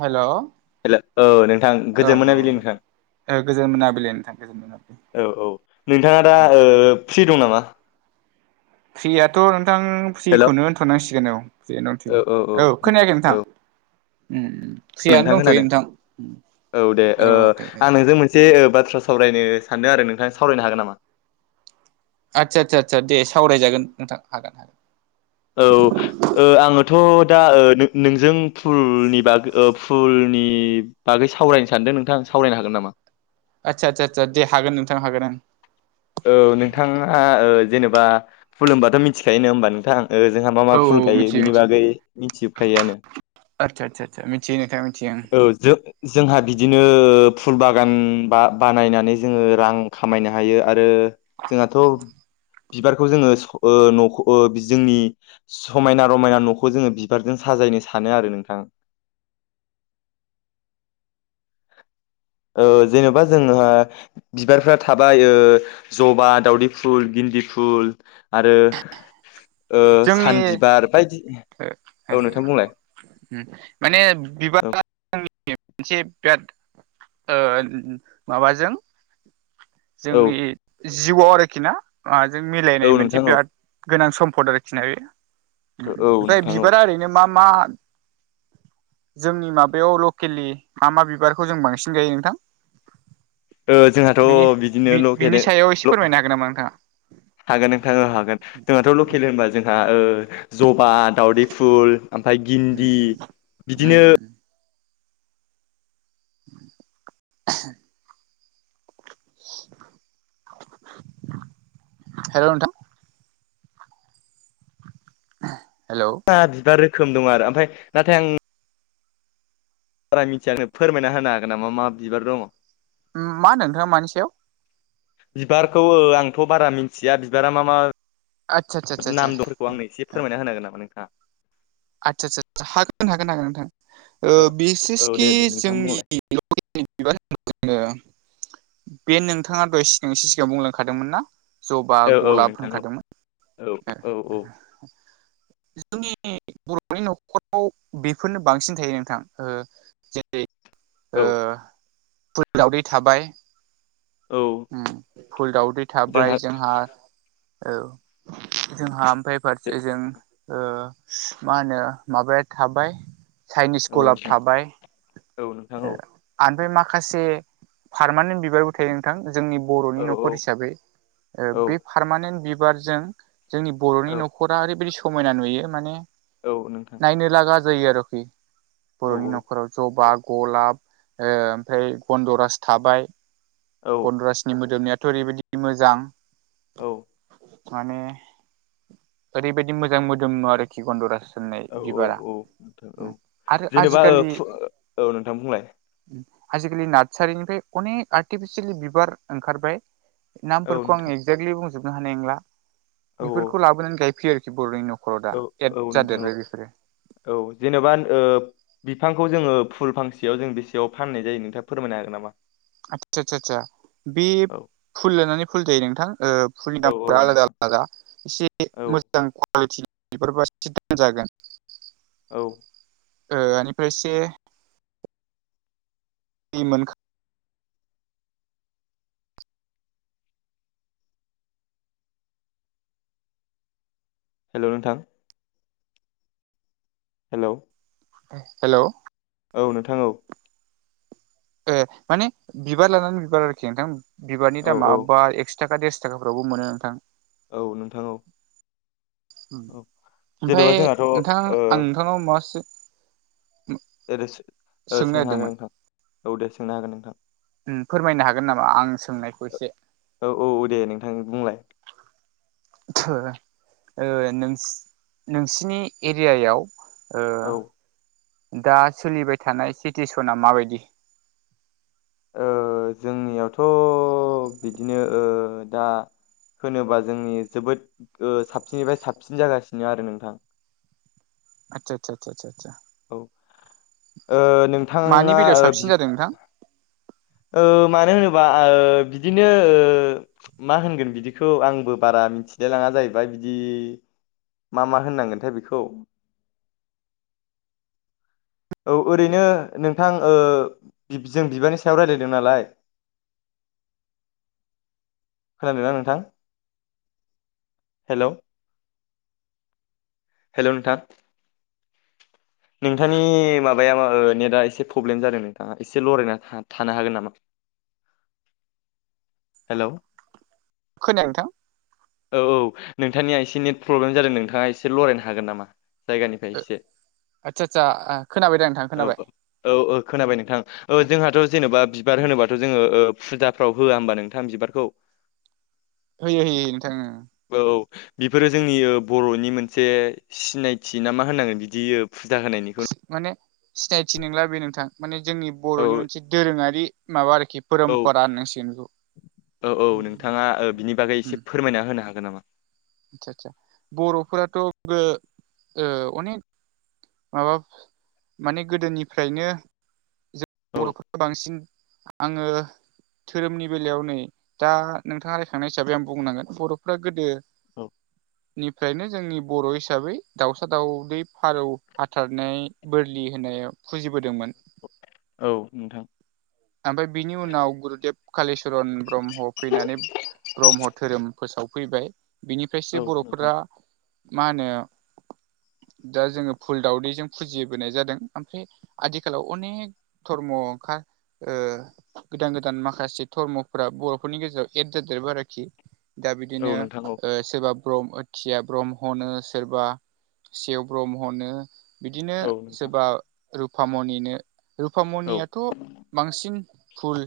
हेल' hello औ नोंथां ओ गोजोन मोना बिलि नोंथां गोजोन मोनाबिलि नोंथां गोजोन मोनाबिलि औ औ नोंथाङा दा ओ फ्रि दं नामा फ्रियाथ' नोंथां हेल' औ फ्रिखौनो होनथ'नांसिगोन औ जेनौथि औ खोनायाखै नोंथां औ उम फ्रियानो नोंथां दंथ'यो खोनादों औ दे ओ दे दे आं नोंजों मोनसे बाथ्रा सो सावरायनो सानदों आरो नोंथाङा सावरायनो हागोन नामा आदसा आदसा आसा दे सावरायजागोन नोंथां हागोन हागोन औ ओ आङोथ' दा ओ नोंजों फुलनि बागै ओ फुलनि बागै सावरायनो सानदों नोंथां सावरायनो हागोन नामा आदसा आदसा आसा दे हागोन नोंथां हागोन आं औ नोंथाङा ओ जेनेबा खुलुमबाथ' मिथिखायो नङा होमबा नोंथां ओ जोंहा मा मा ओं औ फुल गायो मिथियो बिनि बागै मिथिजोबखायोआनो आदचा चा चा मिथियो नोंथाङ मिथियो आं औ जों जोंहा बिदिनो फुल बागान बा बानायनानै जोङो रां खामायनो हायो आरो जोंहाथ' बिबारखौ जोङो स न'खौ बि जोंनि समायना रमायना न'खौ जोङो बिबारजों स साजायनो सानो आरो नोंथां ओ जेन'बा जोंहा बिबारफ्रा थाबाय ओ जबा दावदै फुल बि दि फुल आरो ओ जोंनि सान बिबार बायदि ओ ओं औ नोंथां बुंलाय उम माने औ बिबार बागानि मोनसे बिराद ओ माबाजों औ जोंनि जिउआव आरोखि ना आ जों औ मिलायनाय मोनसे नोंथां औ बिराद गोनां सम औ [unintelligible] बै नोंथां औ बिबारा ओरैनो मा मा जोंनि माबायाव लकेलि मा मा बिबारखौ जों बांसिन गायो नोंथां ओ जोंहाथ बिनि बिद बिदिनोे ल के बिनि सायाव एसे ल फोरमायनो हागोन नामा नोंथाङा हागोन नोंथां ओ हागोन जोंहाथ लकेल होनबा जोंहा ओ जबा दावदै फुल ओमफ्राय गिन्दि बिदिनो [inaudible] हेलौ नोंथां हेलौ बिबार रोखोम दं आरो ओमफ्राय नाथाय आं बारा मिथियाखै फोरमायना होनो हागोन नामा मा बिबार दङ मा नोंथां मानि सायाव बिबारखौ ओ आंथ बारा मिथिया बिबारा मा मा आदसा आदसा आदसा नाम दं बेखौ आंनो एसे आदसा फोरमायना होनो हागोन नामा नोंथाङा आदसा आसा हागोन हागोन हागोन नोंथां ओ औ औ दे बिसेसखि दे नोंथां बुंलाय [unintelligible] बे नोंथाङा दहाय सिगां सिगां बुंलांखादोंमोन ना जबा औ औ गलाब नोंथां औ होनखादोंमोन औ औ औ जोंनि बरनि नखराव बेफोरनो बांसिन थायो नोंथां ओ जेरै औ ओ फुल दावदै थाबाय औ ओम फुल दावदै थाबाय जोंहा औ जोंहा ओमफ्राय फारसे ओजों ओ मा होनो माबाया थाबाय चाइनिस औ गलाब नोंथां थाबाय औ नोंथां ओ औ आमफ्राय मा माखासे पार्मानेन्ट बिबारबो थायो नोंथां जोंनि औ बरनि नखर हिसाबै ओ औ बे पारमानेन्ट बिबारजों जोंनि बरनि औ नखरा ओरैबायाददि समायना नुयो माने औ नोंथां नायनो लागा जायो आरोखि औ बरनि नखराव जबा गलाब ओ ओमफ्राय गन्दरास थाबाय औ गन्दरासनि मोदोमनाया थ ओरैबायदि मोजां औ माने ओरैबायदि मोजां मोदोमो आरोखि गन्दरास औ औ औ थ औ आरो जेनेबा ओ आजिखालि औ नोंथां बुंलाय आजिखालि नार्सारिनिफ्राय अनेक आर्टिफिसियेलि बिबार ओंखारबाय औ नामफोरखौ आं नोंथां एगजेक्टलि बुंजोबनो हानाय नंला औ बेफोरखौ लाबोनानै गायफैयो आरोखि बरनि नख औ औ नोंथां औ औ जेनेबा नो ओ बिफां खौ जोङो फुल फांसेयाव जों बेसेयाव फाननाय जायो नोंथाङा फोरमायनो हागोन नामा आदसा आतसा आतसा बे औ फुल लानानै फुल जायो नोंथां ओ फुलनि औ औ दामफोरा आलादा नोंथां आलादा एसे औ मोजां कवालिटिनि बेफोर [unintelligible] जागोन औ ओ ओनिफ्राय एसे दैै मोनखा हेलौ नोंथां हेलौ हेलौ औ नोंथां औ ए माने बिबार लानानै बिबार आरोखि नोंथां बिबारनि औ दामा औ बा एक्स थाखा देरस थाखाफ्रावबो मोनो नोंथां औ नोंथां औ औ ओमफाय जेनेबा जोंहाथ' ओ नोंथां आं नोंथांनाव माबासो सो दे दे सो ओ सोंनो हागोन नोंथां औ दे सोंनो हागोन नोंथां फोरमायनो हागोन नामा? आं सोंनायखौ एसे औ औ औ दे नोंथां बुंलाय। ओ नोसि नोंसिनि एरियायाव औ दा सोलिबाय थानाय सिटुवेसना माबायदि? जोंनियावथ' बिदिनो दा। होनोबा जोंनि जोबोद साबसिननिफ्राय साबसिन जागासिनो आरो नोंथां। आतसा आतसा आतसा औ ओ मानि नोंथाङा बेलायाव ओ बि साबसिन जादों नोंथां? ओ मानो होनोबा आ बिदिनो ओ मा होनगोन बिदिखौ आंबो बारा बारा मिथिलायलांआ जाहैबाय बिदि मा मा होननांगोनथाइ बिदिखौ [inaudible] औ ओरैनो नोंथां ओ जों बिबारनि सायाव रायज्लायदों नालाय [inaudible] खोनादोंना नोंथां? हेलौ। हेलौ नोंथां। नोंथांनि माबाया ओ नेटआ एसे प्रब्लेम जादों नोंथाङा एसे लरायना था-थानो हागोन नामा? हेलौ। खोनाया नोंथां। औ औ नोंथांनिया एसे नेट प्रब्लेम जादों नोंथाङा एसे लरायनो हागोन नामा? जायगानिफ्राय एसे। आदसा आदसा खोनाबाय दं। औ औ औ खोनाबाय नोंथां ओ जोंहाथ' जेनेबा बिबार होनोबाथ' जोङो ओ फुजाफ्राव होआ होमबा नोंथां बिबारखौ। होयो होयो नोंथां ओं औ औ बेफोरो जोंनि बर'नि मोनसे सिनायथि ना मा होनांगोन बिदि। फुजा होनायनिखौ माने सिनायथि नंला बे नोंथां माने जोंनि औ बर'नि मोनसे दोरोङारि माबा आरोखि औ पोरोम्परा होन्नांसिगोन बिखौ। औ औ नोंथाङा ओ बिनि बागै एसे फोरमायना होनो हागोन नामा? आदसा आतसा बर'फोराथ'ओ अनेक माबा माने गोदोनिफ्रायनो औ बर'खौनो बांसिन आङो धोरोमनि बेलायाव नै दा नोंथाङा रायखांनाय हिसाबै आं बुंनांगोन बर'फ्रा गोदो औ। निफ्रायनो जोंनि बर' हिसाबै दाउसा दाउदै फारौ हाथारनाय बोरलि होनायाव फुजिबोदोंमोन। औ नोंथां। ओमफ्राय बिनि उनाव गुरुदेब कालिचरन ब्रह्म फैनानै ब्रह्म धोरोम फोसावफैबाय बिनिफ्रायसो औ नोंथां बर'फोरा मा होनो [inaudible] दा जोङो फुल दावदैजों फुजिबोनाय जादों ओमफ्राय आथिखालाव अनेक धर्म ओंखा ओ गोदान गोदान माखासे धर्मफोरा बर'फोरनि गेजेराव एद जाजेरबाय आरोखि। दा औ बिदिनो नोंथां औ ओ सोरबा ब्रह्म आथिया ब्रह्म हनो सोरबा सेव ब्रह्म होननो बिदिनो औ नोंथां सोरबा रुपामनिनो रुपा औ मनियाथ' सिन फुल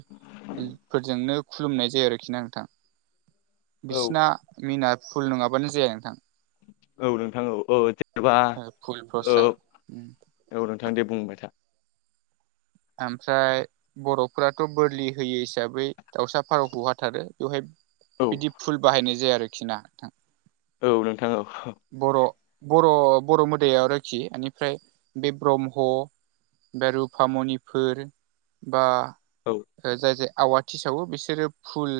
फोरजोंनो खुलुमनाय जायो आरोखि ना नोंथां। औ बिसिना मिना फुल नङाबानो जाया नोंथां। औ नोंथां औ औ जेनेबा फुल औ प्रसाद औ नोंथां दे बुंबाय था। ओमफ्राय बर'फोराथ' बोरलि होयो हिसाबै दाउसा फारौखौ हाथारो बेवहाय औ बिदि फुल बाहायनाय जाया आरोखि ना नोंथां। औ नोंथां औ। बर' बर' बर' मोदाया आरोखि इनिफ्राय बे ब्रह्म बे रुफामनिफोर बा औ ओ जाय जाय आवाथि सावो बिसोरो फुल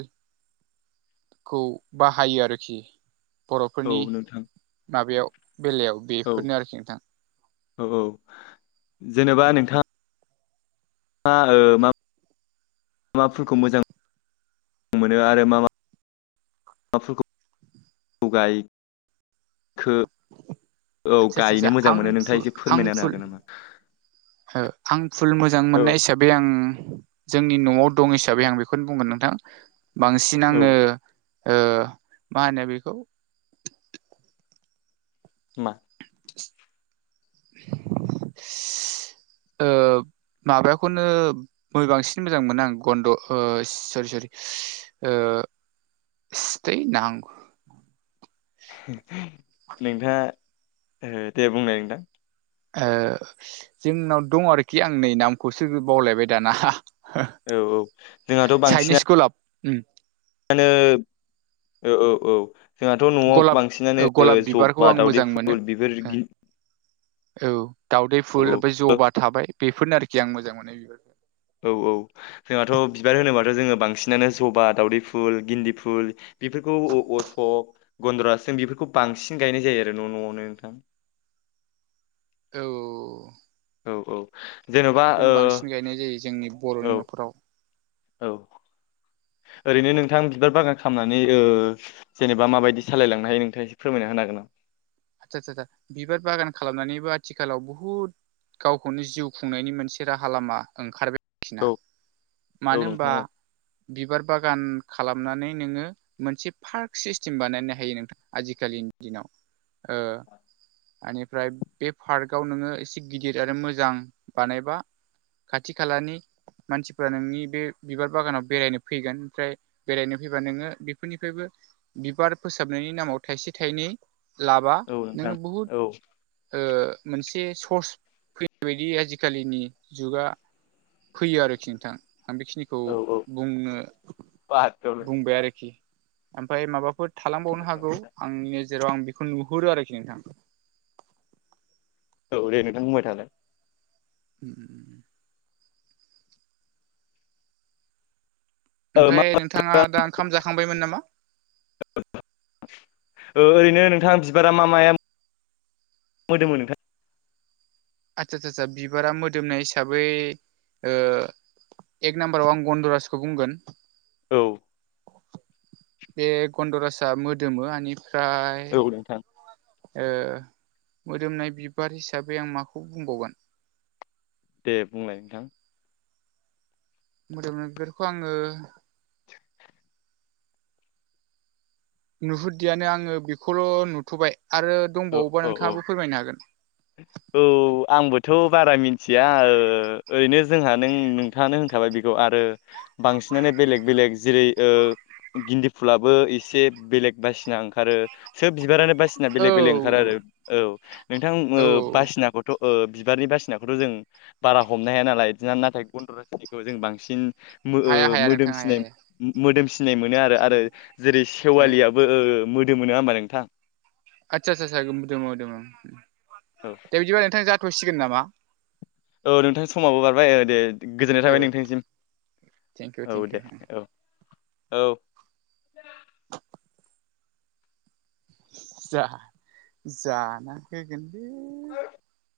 खौ बाहायो आरोखि। औ बर'फोरनि नोंथां माबायाव बेलायाव औ बेफोरनो आरोखि नोंथां। औ औ जेनेबा नोंथां ङा ओ मा मा फोरखौ मोजां मोनो आरो मा मा। मा फुलखो गाय खो औ आदसा आदसा गायनो आदसा मोजां आं मोनो फु नोंथाङा एसे आं फोरमायना होनो फुल हागोन नामा। हो आं फुल मोजां औ मोननाय हिसाबै आं जोंनि नआव दं हिसाबै आं बेखौनो बुंगोन नोंथां बांसिन आङो औ ओ मा होनो बेखौ मा [inaudible] [inaudible] ओ माबाखौनो गय बांसिन मोजां मोनो आं गन्द सरि सरि ओ सिथै नां नोंथाङा दे बुंनाय नोंथां ओ जोंनाव दं आरोखि आं नै नामखौसो बावलायबाय दाना औ औ जोंहाथ चाइनिस बांसिना गलाब उम नो औ औ-औ जोंहाथ नआव गलाब बांसिनानो ओ गलाब बिबारखौ जबा आं दावदै मोजां मोनो फुल बेफोर ओ औ दाावदै फुल औ ओमफाय जबा थाबाय बेफोरनो आरोखि आं मोजां मोनो बिबार औ औ जोंहाथ बिबार होनोबाथ जोङो बांसिनानो जबा दावदै फुल गिन्दि फुल बेफोरखौ अ असक गन्दरास जों बेफोरखौ बांसिन गायनाय जायो आरो न नआवनो नोंथां औ औ औ जेनबा बेखौनो ओ बांसिन गायनाय जायो जोंनि बर'नि औ न'खराव औ ओरैनो नोंथां बिबार बागान खालामनानै ओ जेनेबा माबायदि सालायलांनो हायो नोंथाङा एसे फोरमायना होनो हागोन ना। आतसा आतसा आतसा बिबार बागान खालामनानैबो आथिखालाव बुहुद गावखौनो जिउ खुंनायनि मोनसे राहा लामा ओंखारबाय खिना औ औ मानो नोंथां होनबा औ बिबार बाग गान खालामनानै नोङो मोनसे पार्क सिस्टेम बानायनो हायो नोंथां आजिखालिनि दिनाव [inaudible] आनिफ्राय बे पार्क आव नोङो एसे गिदिर आरो मोजां बानायबा खाथि खालानि मानसिफ्रा नोंनि बे बिबार बागानाव बेरायनो फैगोन ओमफ्राय बेरायनो फैबा नोङो बेफोरनिफायबो बिबार फोसाबनायनि नामाव थाइसे थाइनै लाबा औ नोंथां नोङो बहुद औ ओ मोनसे सर्स फैनाय बायदि आजिखालिनि जुगा फैयो आरोखि नोंथां आं बेखिनिखौ औ औ बुंनो बाहाग बुंबाय आरोखि ओमफाय माबाफोर थालांबावनो हागौ आंनि नोेजेराव आं बेखौ नुहुरो आरोखि नोंथां औ दे नोंथां बुंबाय थानो उम ओ मा ओमफ्राय नोंथाङा दा ओंखाम जाखांबायमोन नामा? ओ-ओरैनो नोंथां बिबारा मा माया- मोदोमो नोंथां? आतसा सा सा बिबारा मोदोमनाय हिसाबै ओ एक नाम्बाराव आं गन्दराजखौ बुंगोन। औ बे गन्दरसाआ मोदोमो बेनिफ्राय औ नोंथां ओ मोदोमनाय बिबार हिसाबै आं माखौ बुंबावगोन? दे बुंलाय नोंथां। मोदोमनाय बिबारखौ आङो नुहुरदियानो आङो बेखौल' नुथ'बाय। आरो औ दंबावोबा औ-औ-औ नोंथाङाबो फोरमायनो हागोन आंबोथ' बारा मिथि थिया ओ- ओरैनो जोंहा नों नोंथाङानो होनखाबाय बेखौ आरो बांसिनानो बेलेग बेलेग जेरै- ओ गिन्दि फुलाबो एसे बेलेग बासिना ओंखारो सोब बिबारानो बासि बासिना औ बेलेग बेलेग ओंखार आरो औ नोंथां औ ओ बासिनाखौथ' ओ बिबारनि बासिनाखौथ' जों बारा हमनो हाया नालाय नाथाय गन्द' रसिनिखौ जों बांसिन मो ओ हाया हाया नोंथां हाया मोदोमसिनाय हाया मोदोमसि सिनाय मोनो आरो जेरै औ सेवालियाबबो ओ मोदोमो नोङा होमबा नोंथां? आदसा सा सा मोदोमो मोदोमो औ दे बिदिबा नोंथां जाथ'सिगोन नामा? औ नोंथां समाबबो बारबाय ओ दे गोजोननाय थाबाय नोंथांनिसिम। थेंक इउ थेंक इउ औ जा जाना होगोन दे [unintelligible]